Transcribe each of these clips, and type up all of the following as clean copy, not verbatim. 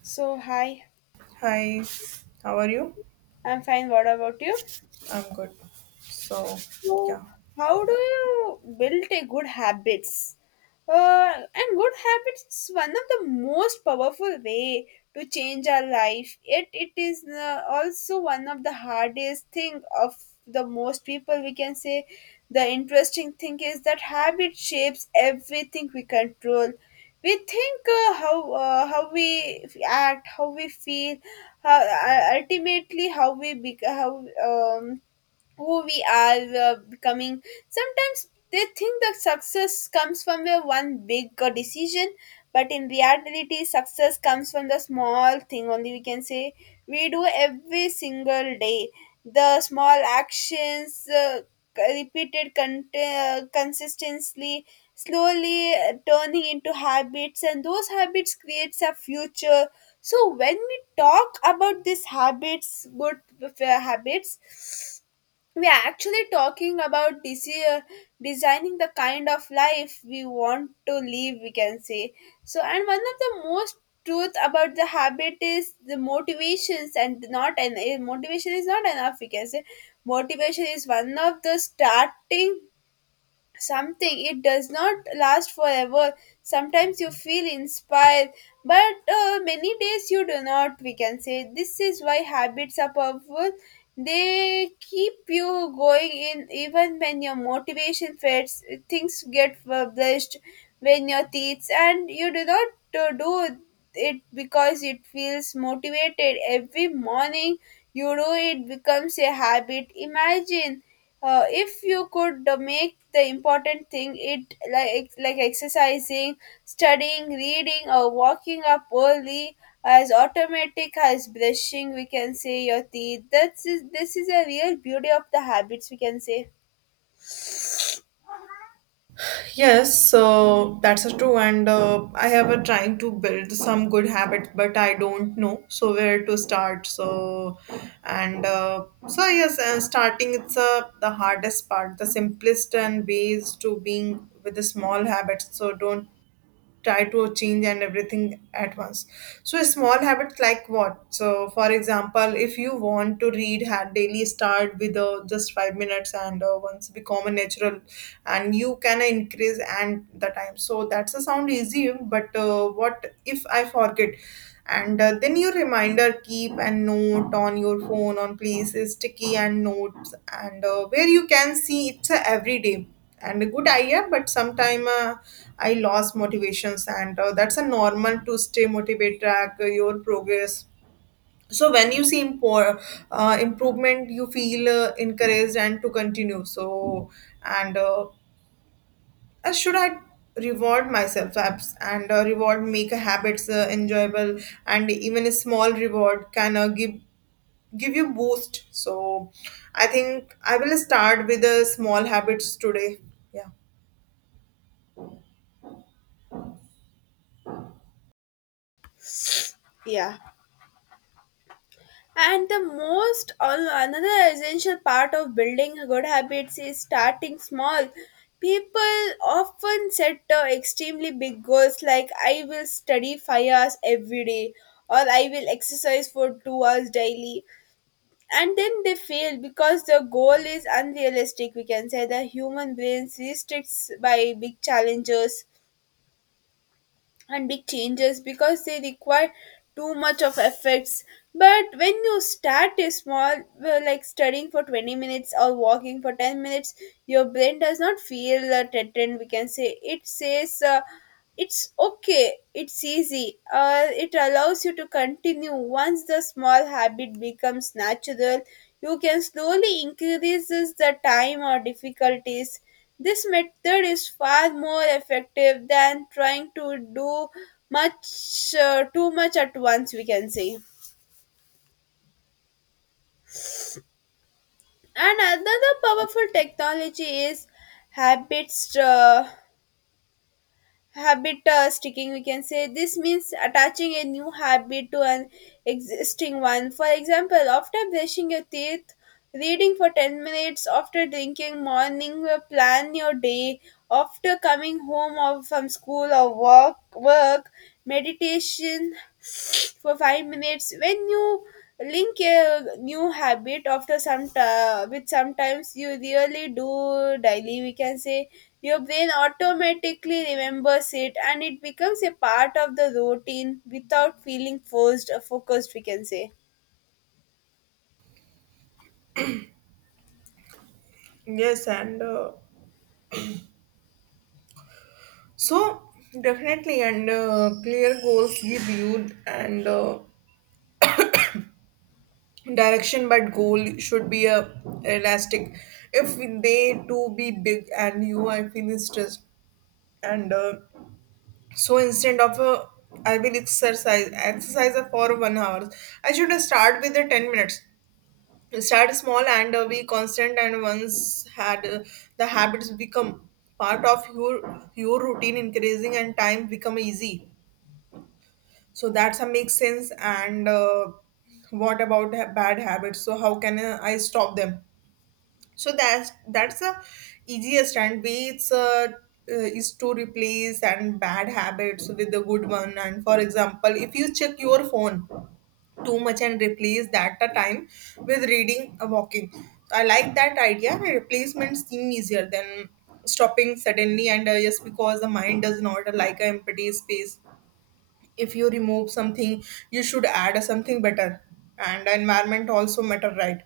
So, hi, Hi, how are you? I'm fine. What about you? I'm good. So, So, yeah. how do you build a good habits? And good habits is one of the most powerful way to change our life. Yet it is also one of the hardest thing of the most people. We can say the interesting thing is that habit shapes everything we control. We think how we act, how we feel, ultimately how who we are becoming. Sometimes they think that success comes from a one big decision, but in reality, success comes from the small thing only. We can say we do every single day. The small actions repeated consistently, slowly turning into habits, and those habits creates a future. So when we talk about these habits, good habits, we are actually talking about designing the kind of life we want to live, we can say. So, and one of the most truth about the habit is the motivations, and motivation is not enough, we can say. Motivation is one of the starting something, it does not last forever. Sometimes you feel inspired, but many days you do not, we can say. This is why habits are powerful, they keep you going in even when your motivation fades. Things get published when your teeth and you do not do it because it feels motivated every morning. You do it, becomes a habit. Imagine if you could make the important thing it like exercising, studying, reading, or walking up early as automatic as brushing, we can say, your teeth. This is a real beauty of the habits, we can say. Yes, so that's a true, and I have a trying to build some good habits, but I don't know so where to start. So yes, starting it's the hardest part, the simplest and ways to being with the small habits. So don't try to change and everything at once. So small habits like what? So for example, if you want to read daily, start with just 5 minutes, and once become a natural, and you can increase and the time. So that's a sound easy, but what if I forget? And then your reminder, keep a note on your phone, on places sticky and notes, and where you can see it's a everyday. And a good idea, but sometime I lost motivations, and that's a normal. To stay motivated, track your progress. So when you see improvement, you feel encouraged and to continue. So and Should I reward myself apps? And reward make habits enjoyable, and even a small reward can give you boost. So I think I will start with the small habits today. Yeah. Yeah. And the another essential part of building good habits is starting small. People often set extremely big goals like I will study 5 hours every day or I will exercise for 2 hours daily, and then they fail because the goal is unrealistic, we can say. The human brain restricts by big challenges and big changes because they require too much of efforts. But when you start a small, like studying for 20 minutes or walking for 10 minutes, your brain does not feel threatened, we can say. It says it's okay, it's easy. It allows you to continue. Once the small habit becomes natural, you can slowly increase the time or difficulties. This method is far more effective than trying to do much too much at once, we can say. And another powerful technology is habits. Habit sticking, we can say. This means attaching a new habit to an existing one. For example, after brushing your teeth, reading for 10 minutes; after drinking morning, plan your day; after coming home or from school or work, meditation for 5 minutes. When you link a new habit after some time with sometimes you really do daily, we can say, your brain automatically remembers it and it becomes a part of the routine without feeling forced or focused, we can say. Yes, and so definitely. And clear goals give you and direction, but goal should be a elastic if they too be big and you are feeling stressed. And So instead of I will exercise for 1 hour. I should start with the 10 minutes. Start small and be constant. And once had the habits become part of your routine, increasing and time become easy. So that's a makes sense. And what about bad habits? So how can I stop them? So that's the easiest and way. It's Is to replace and bad habits with the good one. And for example, if you check your phone too much, and replace that a time with reading or walking. So I like that idea. The replacement seem easier than stopping suddenly, and just because the mind does not like an empty space. If you remove something, you should add something better. And environment also matter, right?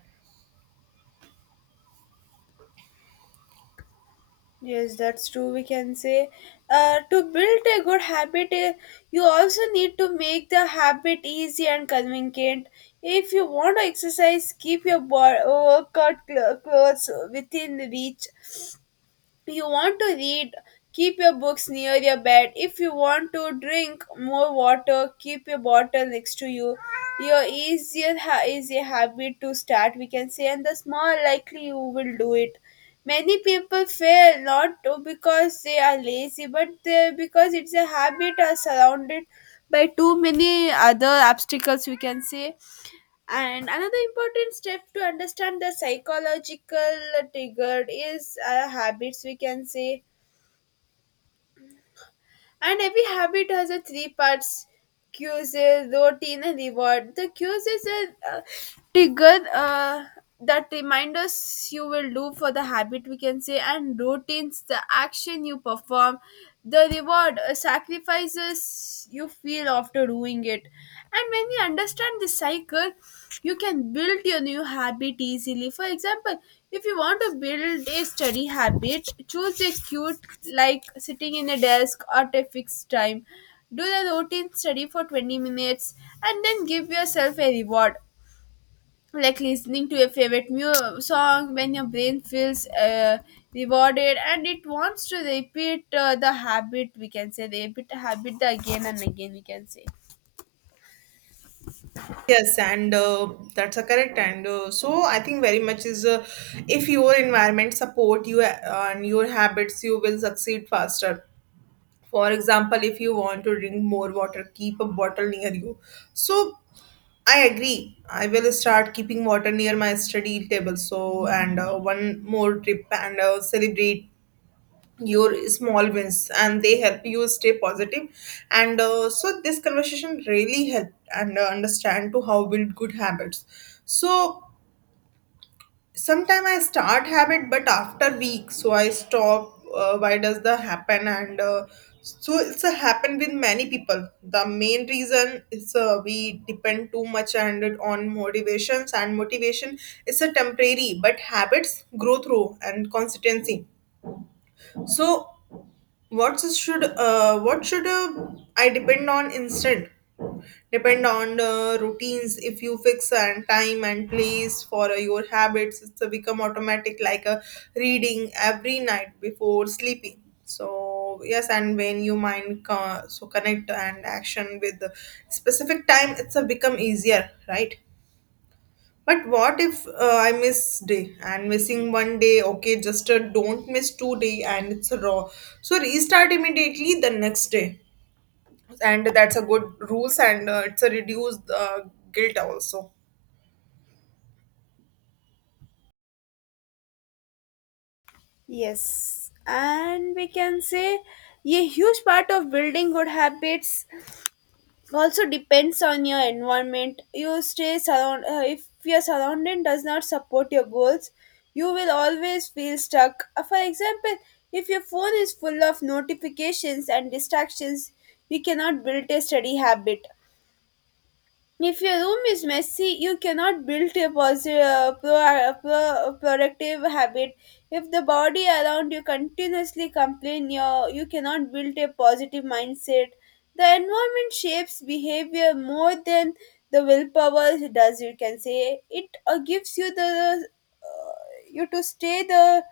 Yes, that's true. We can say, to build a good habit, you also need to make the habit easy and convenient. If you want to exercise, keep your workout clothes within reach. You want to read, keep your books near your bed. If you want to drink more water, keep your bottle next to you. Your easier is a habit to start, we can say, and the small likely you will do it. Many people fail not because they are lazy, but because it's a habit are surrounded by too many other obstacles, we can say. And another important step to understand the psychological trigger is habits, we can say. And every habit has a three parts: cues, routine, and reward. The cues is a trigger that remind us you will do for the habit, we can say, and routines, the action you perform, the reward, sacrifices you feel after doing it. And when you understand the cycle, you can build your new habit easily. For example, if you want to build a study habit, choose a cute like sitting in a desk at a fixed time. Do the routine, study for 20 minutes, and then give yourself a reward, like listening to a favorite song. When your brain feels rewarded, and it wants to repeat the habit, we can say, repeat the habit again and again, we can say. Yes, and that's a correct. And so I think very much is if your environment support you and your habits, you will succeed faster. For example, if you want to drink more water, keep a bottle near you. So I agree. I will start keeping water near my study table. So and one more trip, and celebrate your small wins and they help you stay positive. And so this conversation really helped, and understand to how build good habits. So sometime I start habit but after week so I stop. Why does that happen? And so it's a happen with many people. The main reason is we depend too much and it on motivations, and motivation is a temporary, but habits grow through and consistency. So what should I depend on instead? Depend on routines. If you fix and time and place for your habits, it's become automatic, like a reading every night before sleeping. So yes, and when you mind so connect and action with the specific time, it's a become easier, right? But what if I miss day and missing one day? Okay, just don't miss two day and it's a raw. So restart immediately the next day, and that's a good rules, and it's a reduced guilt also. Yes, and we can say a huge part of building good habits also depends on your environment you stay surround. Uh, if your surrounding does not support your goals, you will always feel stuck. For example, if your phone is full of notifications and distractions, you cannot build a steady habit. If your room is messy, you cannot build a positive, productive habit. If the body around you continuously complain, you cannot build a positive mindset. The environment shapes behavior more than the willpower does. You can say it gives you the, you to stay the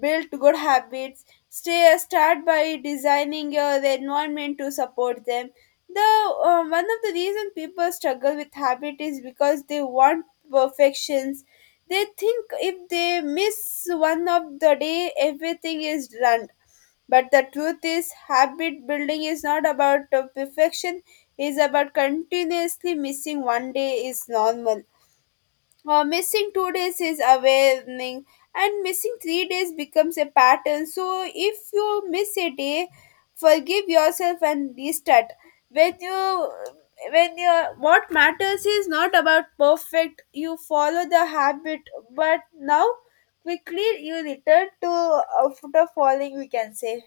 build good habits. Stay, start by designing your environment to support them. The, one of the reason people struggle with habit is because they want perfections. They think if they miss one of the day, everything is done. But the truth is, habit building is not about perfection. Is about continuously missing one day is normal, missing 2 days is awakening, and missing 3 days becomes a pattern. So if you miss a day, forgive yourself and restart. When you when you what matters is not about perfect you follow the habit, but now quickly you return to, after falling, we can say.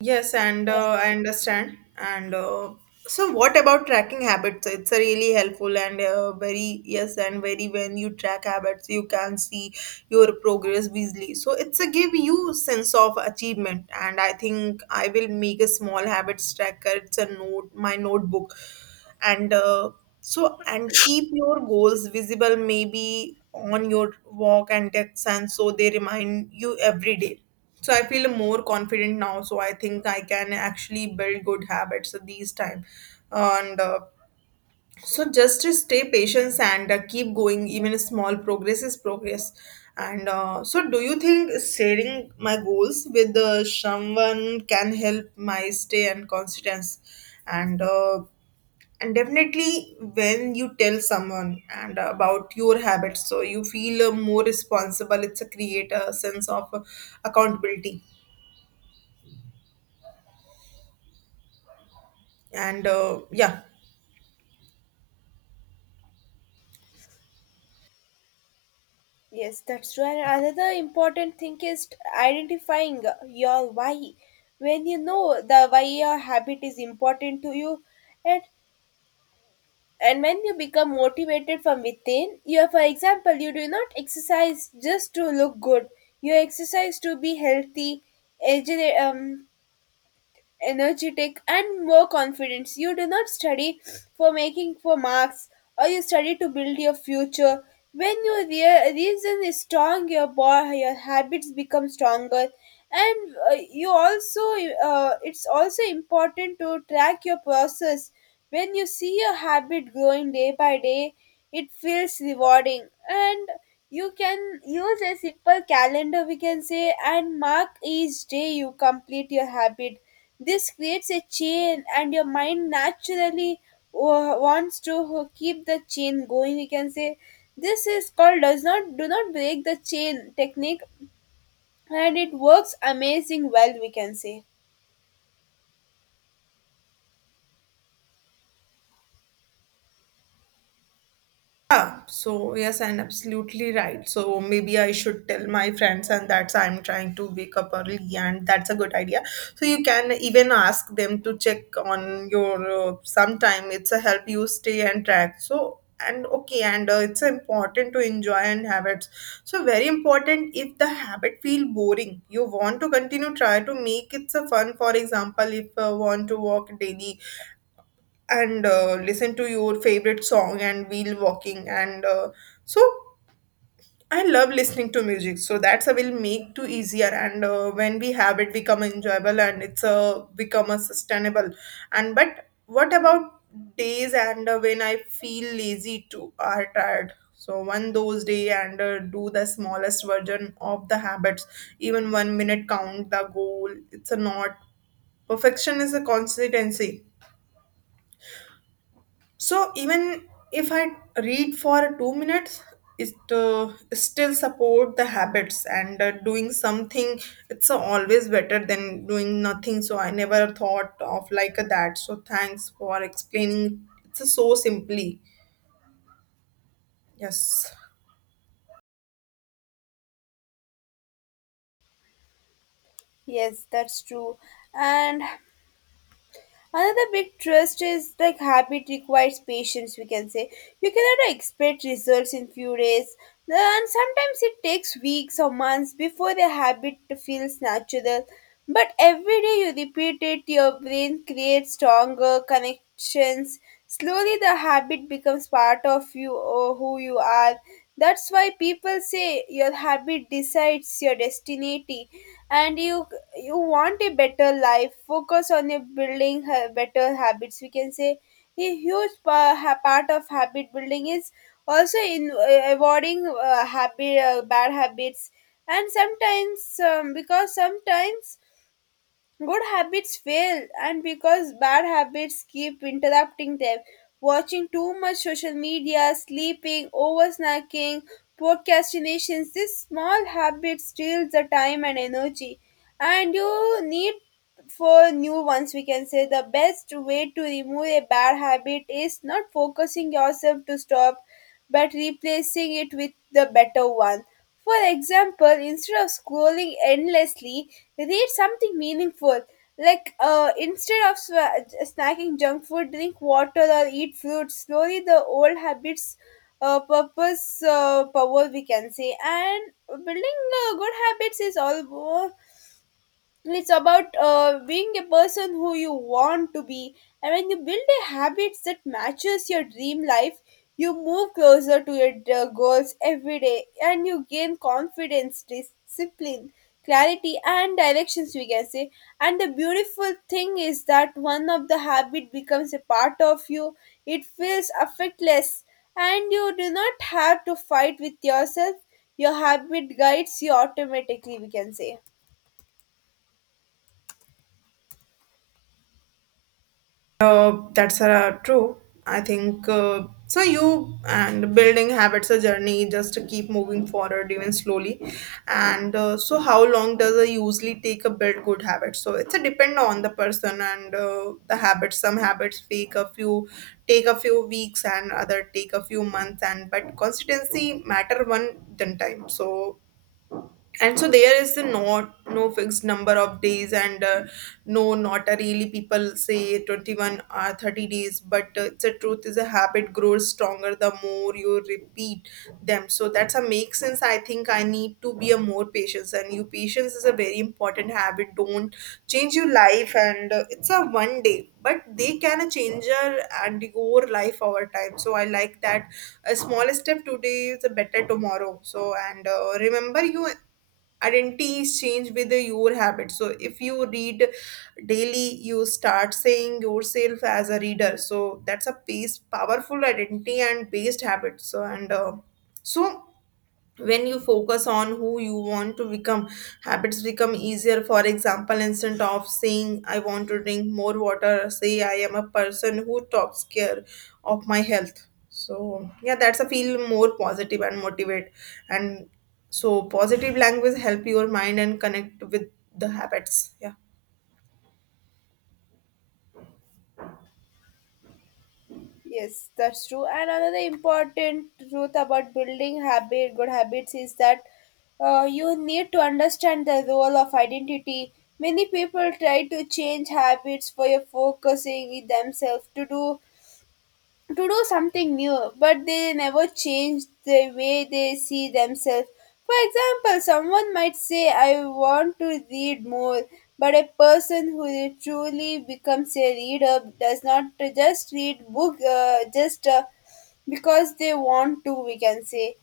Yes, and I understand. And so what about tracking habits? It's a really helpful, and very yes, and very when you track habits, you can see your progress easily. So it's a give you sense of achievement. And I think I will make a small habits tracker. It's a note, my notebook, and so and keep your goals visible, maybe on your walk and text and so they remind you every day. So I feel more confident now, so I think I can actually build good habits at these time. And so just to stay patient and keep going, even a small progress is progress. And so do you think sharing my goals with someone can help my stay and constance? And and definitely when you tell someone and about your habits, so you feel more responsible. It's a create a sense of accountability. And yeah. Yes, that's true. And another important thing is identifying your why. When you know the why your habit is important to you, and and when you become motivated from within, you are, for example, you do not exercise just to look good. You exercise to be healthy, agile, energetic, and more confidence. You do not study for making for marks, or you study to build your future. When your reason is strong, your your habits become stronger. And you also, it's also important to track your process. When you see your habit growing day by day, it feels rewarding, and you can use a simple calendar, we can say, and mark each day you complete your habit. This creates a chain, and your mind naturally wants to keep the chain going, we can say. This is called does not do not break the chain technique, and it works amazing well, we can say. Yeah, so yes, and absolutely right. So maybe I should tell my friends, and that's I'm trying to wake up early, and that's a good idea. So you can even ask them to check on your sometime. It's a help you stay and track. So and okay, and it's important to enjoy and habits. So very important. If the habit feel boring, you want to continue. Try to make it a fun. For example, if want to walk daily and listen to your favorite song and wheel walking. And so I love listening to music, so that's a will make to easier. And when we have it become enjoyable, and it's a become a sustainable. And but what about days and when I feel lazy too or tired? So one those day, and do the smallest version of the habits. Even 1 minute count the goal. It's a not perfection, is a consistency. So even if I read for 2 minutes, it still support the habits, and doing something. It's always better than doing nothing. So I never thought of like that. So thanks for explaining. It's so simply. Yes. Yes, that's true. And another big trust is like habit requires patience, we can say. You cannot expect results in few days. And sometimes it takes weeks or months before the habit feels natural. But every day you repeat it, your brain creates stronger connections. Slowly the habit becomes part of you or who you are. That's why people say your habit decides your destiny. And you want a better life, focus on your building better habits, we can say. A huge part of habit building is also in, avoiding habit bad habits. And sometimes, because sometimes good habits fail, and because bad habits keep interrupting them. Watching too much social media, sleeping, over snacking, procrastinations, these small habits steals the time and energy. And you need for new ones, we can say. The best way to remove a bad habit is not focusing yourself to stop, but replacing it with the better one. For example, instead of scrolling endlessly, read something meaningful. Like instead of snacking junk food, drink water or eat fruits. Slowly, the old habits, purpose, power, we can say. And building good habits is all it's about being a person who you want to be. And when you build a habits that matches your dream life, you move closer to your goals every day, and you gain confidence, discipline, clarity, and directions, we can say. And the beautiful thing is that one of the habit becomes a part of you, it feels affectless, and you do not have to fight with yourself, your habit guides you automatically, we can say. That's true. I think You and building habits a journey, just to keep moving forward, even slowly. And so how long does it usually take a build good habits? So it's a depend on the person and the habits. Some habits take a few weeks, and other take a few months. And but consistency matter one then time. So and so there is the no fixed number of days, and no not a really. People say 21 or 30 days, but the truth is a habit grows stronger the more you repeat them. So that's a make sense. I think I need to be a more patience, and you patience is a very important habit. Don't change your life, and it's a one day, but they can a changer and your life over time. So I like that. A small step today is a better tomorrow. So and remember, you identity is changed with your habit. So if you read daily, you start saying yourself as a reader. So that's a piece powerful identity and based habit. So and so when you focus on who you want to become, habits become easier. For example, instead of saying I want to drink more water, say I am a person who takes care of my health. So yeah, that's a feel more positive and motivate. And so positive language help your mind and connect with the habits. Yeah. Yes, that's true. And another important truth about building habit, good habits, is that you need to understand the role of identity. Many people try to change habits for your focusing in themselves to do something new, but they never change the way they see themselves. For example, someone might say, I want to read more, but a person who truly becomes a reader does not just read book just because they want to, we can say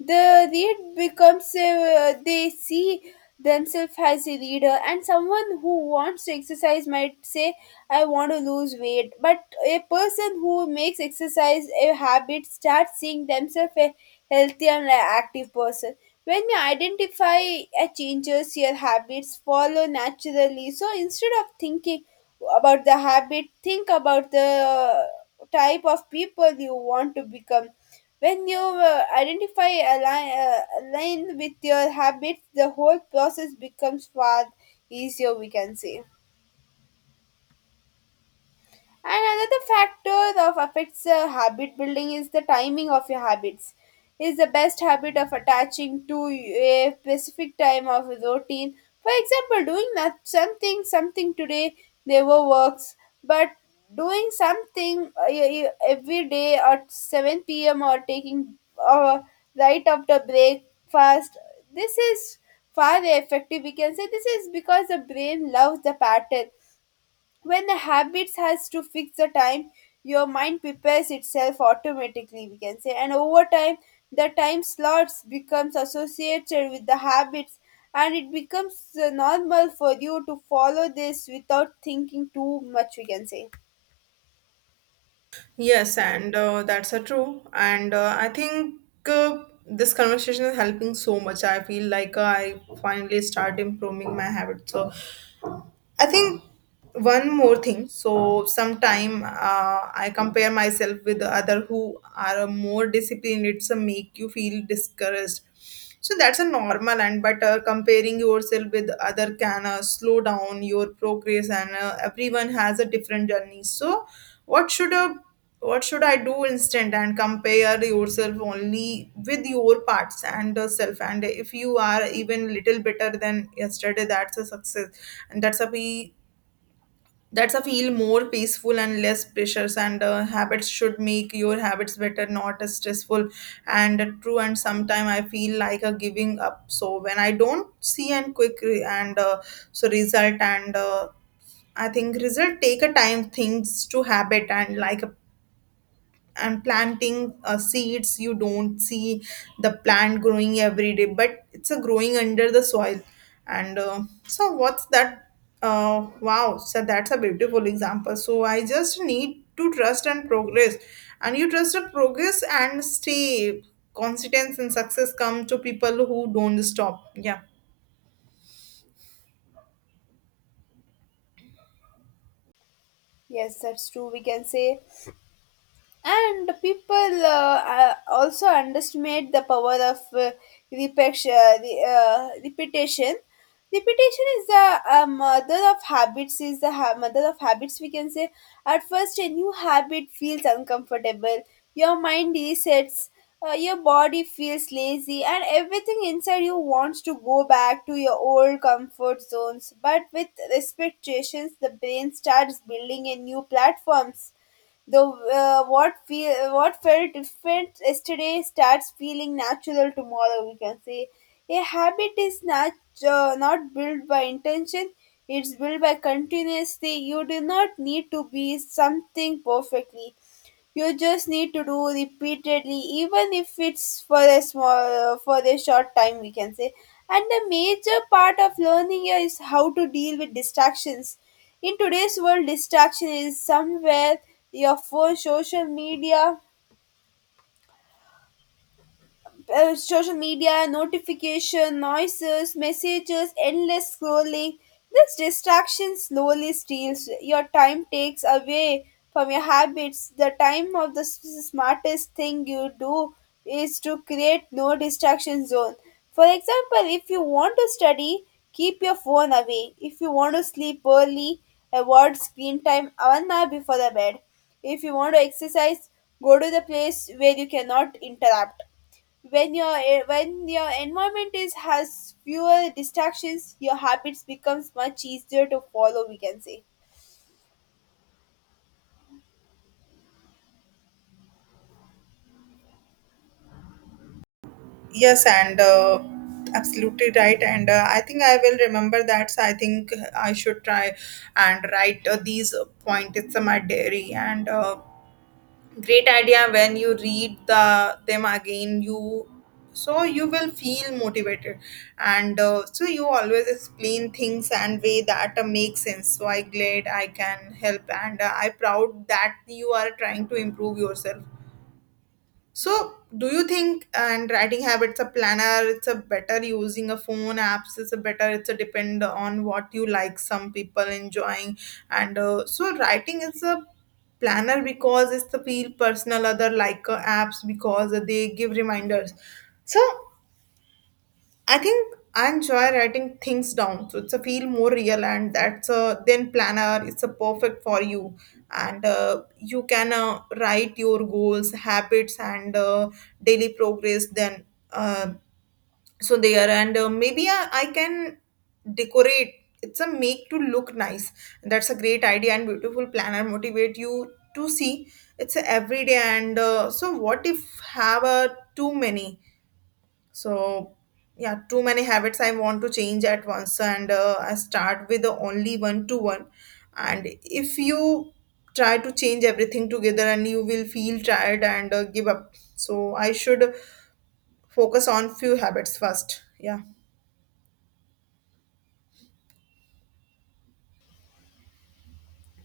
the read becomes a, they see themselves as a reader. And someone who wants to exercise might say, I want to lose weight, but a person who makes exercise a habit starts seeing themselves a healthy and active person. When you identify changes, your habits follow naturally. So instead of thinking about the habit, think about the type of people you want to become. When you identify align, align with your habits, the whole process becomes far easier, we can say. And another factor of affects habit building is the timing of your habits. Is the best habit of attaching to a specific time of a routine. For example, doing not something today never works, but doing something every day at 7 p.m. or taking uh, right after breakfast. This is far effective. We can say this is because the brain loves the pattern. When the habits has to fix the time, your mind prepares itself automatically, we can say. And over time, the time slots becomes associated with the habits, and it becomes normal for you to follow this without thinking too much, we can say. Yes, and that's a true. And I think this conversation is helping so much. I feel like I finally start improving my habits. So I think one more thing. So sometime I compare myself with the other who are more disciplined. It's a make you feel discouraged. So that's a normal. And but comparing yourself with other can slow down your progress, and everyone has a different journey. So what should a what should I do instead? And compare yourself only with your parts and self, and if you are even little better than yesterday, that's a success. And that's a we That's a feel more peaceful and less pressures, and habits should make your habits better, not as stressful. And true. And sometimes I feel like a giving up, so when I don't see and quick re- and so result. And I think result take a time things to habit, and like and planting seeds. You don't see the plant growing every day, but it's a growing under the soil. And so what's that? Wow, so that's a beautiful example. So I just need to trust and progress. And you trust and progress and stay confidence, and success come to people who don't stop. Yeah. Yes, that's true, we can say. And people also underestimate the power of repetition. Repetition. Repetition is the mother of habits. Is the mother of habits. We can say at first a new habit feels uncomfortable. Your mind resets. Your body feels lazy, and everything inside you wants to go back to your old comfort zones. But with expectations, the brain starts building a new platforms. Though what felt different yesterday starts feeling natural tomorrow. We can say a habit is not built by intention. It's built by continuously. You do not need to be something perfectly. You just need to do repeatedly, even if it's for a small, for a short time, we can say. And the major part of learning here is how to deal with distractions. In today's world, distraction is somewhere: your phone, social media, notification, noises, messages, endless scrolling. This distraction slowly steals your time, takes away from your habits. The time of smartest thing you do is to create no distraction zone. For example, if you want to study, keep your phone away. If you want to sleep early, avoid screen time 1 hour before the bed. If you want to exercise, go to the place where you cannot interrupt. When when your environment is has fewer distractions, your habits becomes much easier to follow, we can say. Yes, and absolutely right. And I think I will remember that. So I think I should try and write these pointers in my diary. And great idea. When you read them again, you so you will feel motivated. And so you always explain things and way that make sense. So I glad I can help, and I proud that you are trying to improve yourself. So, do you think and writing habits a planner? It's a better using a phone apps. It's a better. It's a depend on what you like. Some people enjoying and so writing is a planner because it's the feel personal. Other like apps because they give reminders. So I think I enjoy writing things down, so it's a feel more real, and that's a then planner. It's a perfect for you, and you can write your goals, habits, and daily progress. Then uh, so there, and maybe I can decorate. It's a make to look nice. That's a great idea, and beautiful planner. Motivate you to see. It's a everyday, and so what if have a too many? So, yeah, too many habits I want to change at once, and I start with the only one to one. And if you try to change everything together, and you will feel tired, and give up. So, I should focus on few habits first. Yeah.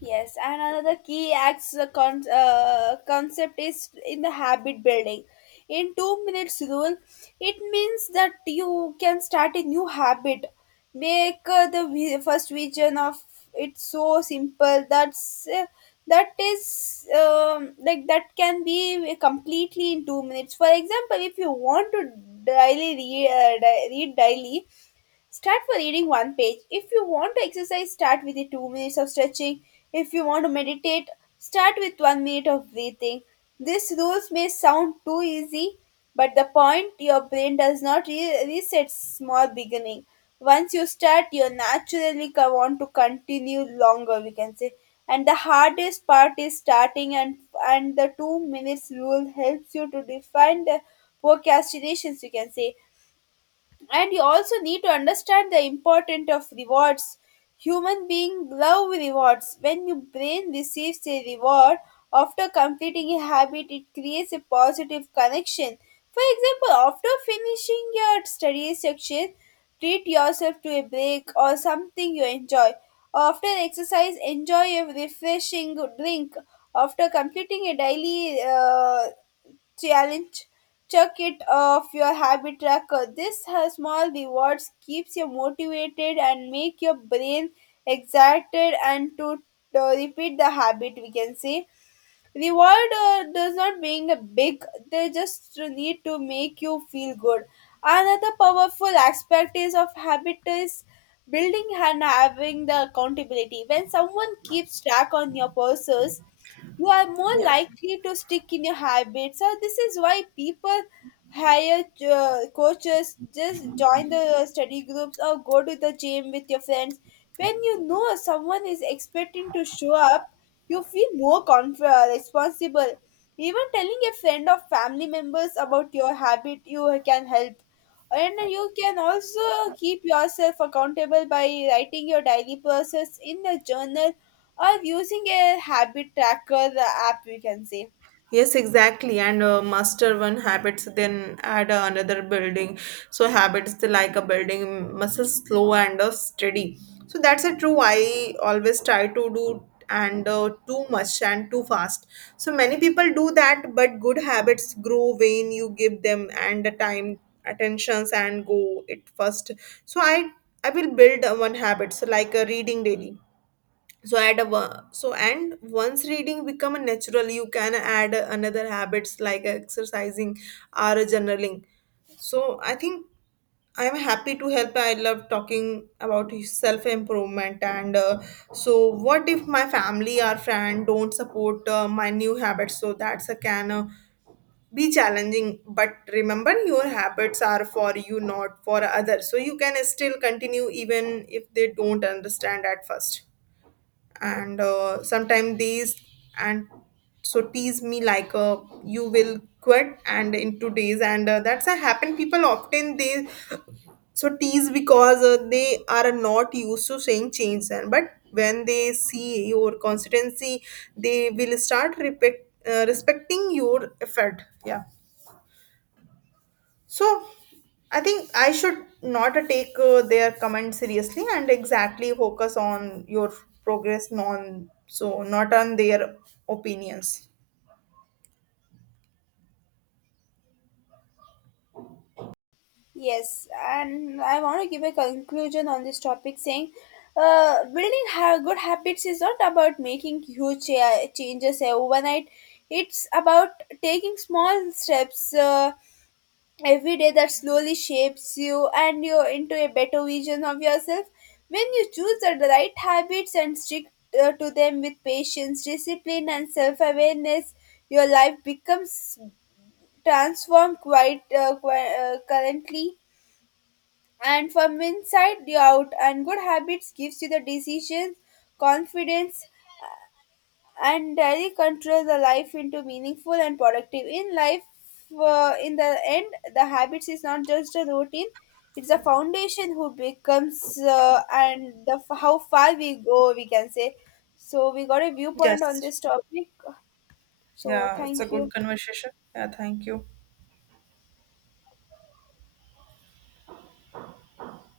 Yes, and another key acts concept is in the habit building. In 2 minutes rule, it means that you can start a new habit. Make first vision of it so simple that's that is like that can be completely in 2 minutes. For example, if you want to read daily, start by reading one page. If you want to exercise, start with the 2 minutes of stretching. If you want to meditate, start with 1 minute of breathing. These rules may sound too easy, but the point your brain does not reset small beginning. Once you start, you naturally want to continue longer, we can say. And the hardest part is starting, and the 2 minutes rule helps you to define the procrastinations, you can say. And you also need to understand the importance of rewards. Human beings love rewards. When your brain receives a reward after completing a habit, it creates a positive connection. For example, after finishing your study section, treat yourself to a break or something you enjoy. After exercise, enjoy a refreshing drink. After completing a daily challenge, check it off your habit tracker. This has small rewards, keeps you motivated and make your brain excited and to repeat the habit, we can say. The world does not being a big; they just need to make you feel good. Another powerful aspect is of habit is building and having the accountability. When someone keeps track on your purses, you are more Yeah. likely to stick in your habits. So this is why people hire coaches, just join the study groups or go to the gym with your friends. When you know someone is expecting to show up, you feel more responsible. Even telling a friend or family members about your habit, you can help. And you can also keep yourself accountable by writing your daily process in a journal or using a habit tracker app, you can say. Yes, exactly. And master one habits, then add another building. So habits, they like a building muscle, slow and steady. So that's a true. I always try to do and too much and too fast. So many people do that, but good habits grow when you give them and the time, attentions, and go it first. So I will build one habit, so like a reading daily. So add a so and once reading become a natural, you can add another habits like exercising or journaling. So I think I am happy to help. I love talking about self improvement. And so what if my family or friend don't support my new habits? So that's a can be challenging, but remember, your habits are for you, not for others, so you can still continue even if they don't understand at first. And sometimes these and so tease me like you will quit and in two days. And that's a happen. People often they so tease because they are not used to saying change. And but when they see your consistency, they will start respecting your effort. Yeah. So I think I should not take their comment seriously, and exactly focus on your progress, non so not on their opinions. Yes, and I want to give a conclusion on this topic saying good habits is not about making changes overnight, it's about taking small steps every day that slowly shapes you into a better vision of yourself. When you choose the right habits and stick to them with patience, discipline, and self awareness, your life becomes transformed currently and from inside you out. And good habits gives you the decisions, confidence and daily control the life into meaningful and productive in life. In the end, the habits is not just a routine, it's a foundation who becomes how far we go, we can say. So we got a viewpoint on Yes. this topic, so Yeah, it's a thank you. good conversation. Yeah, thank you.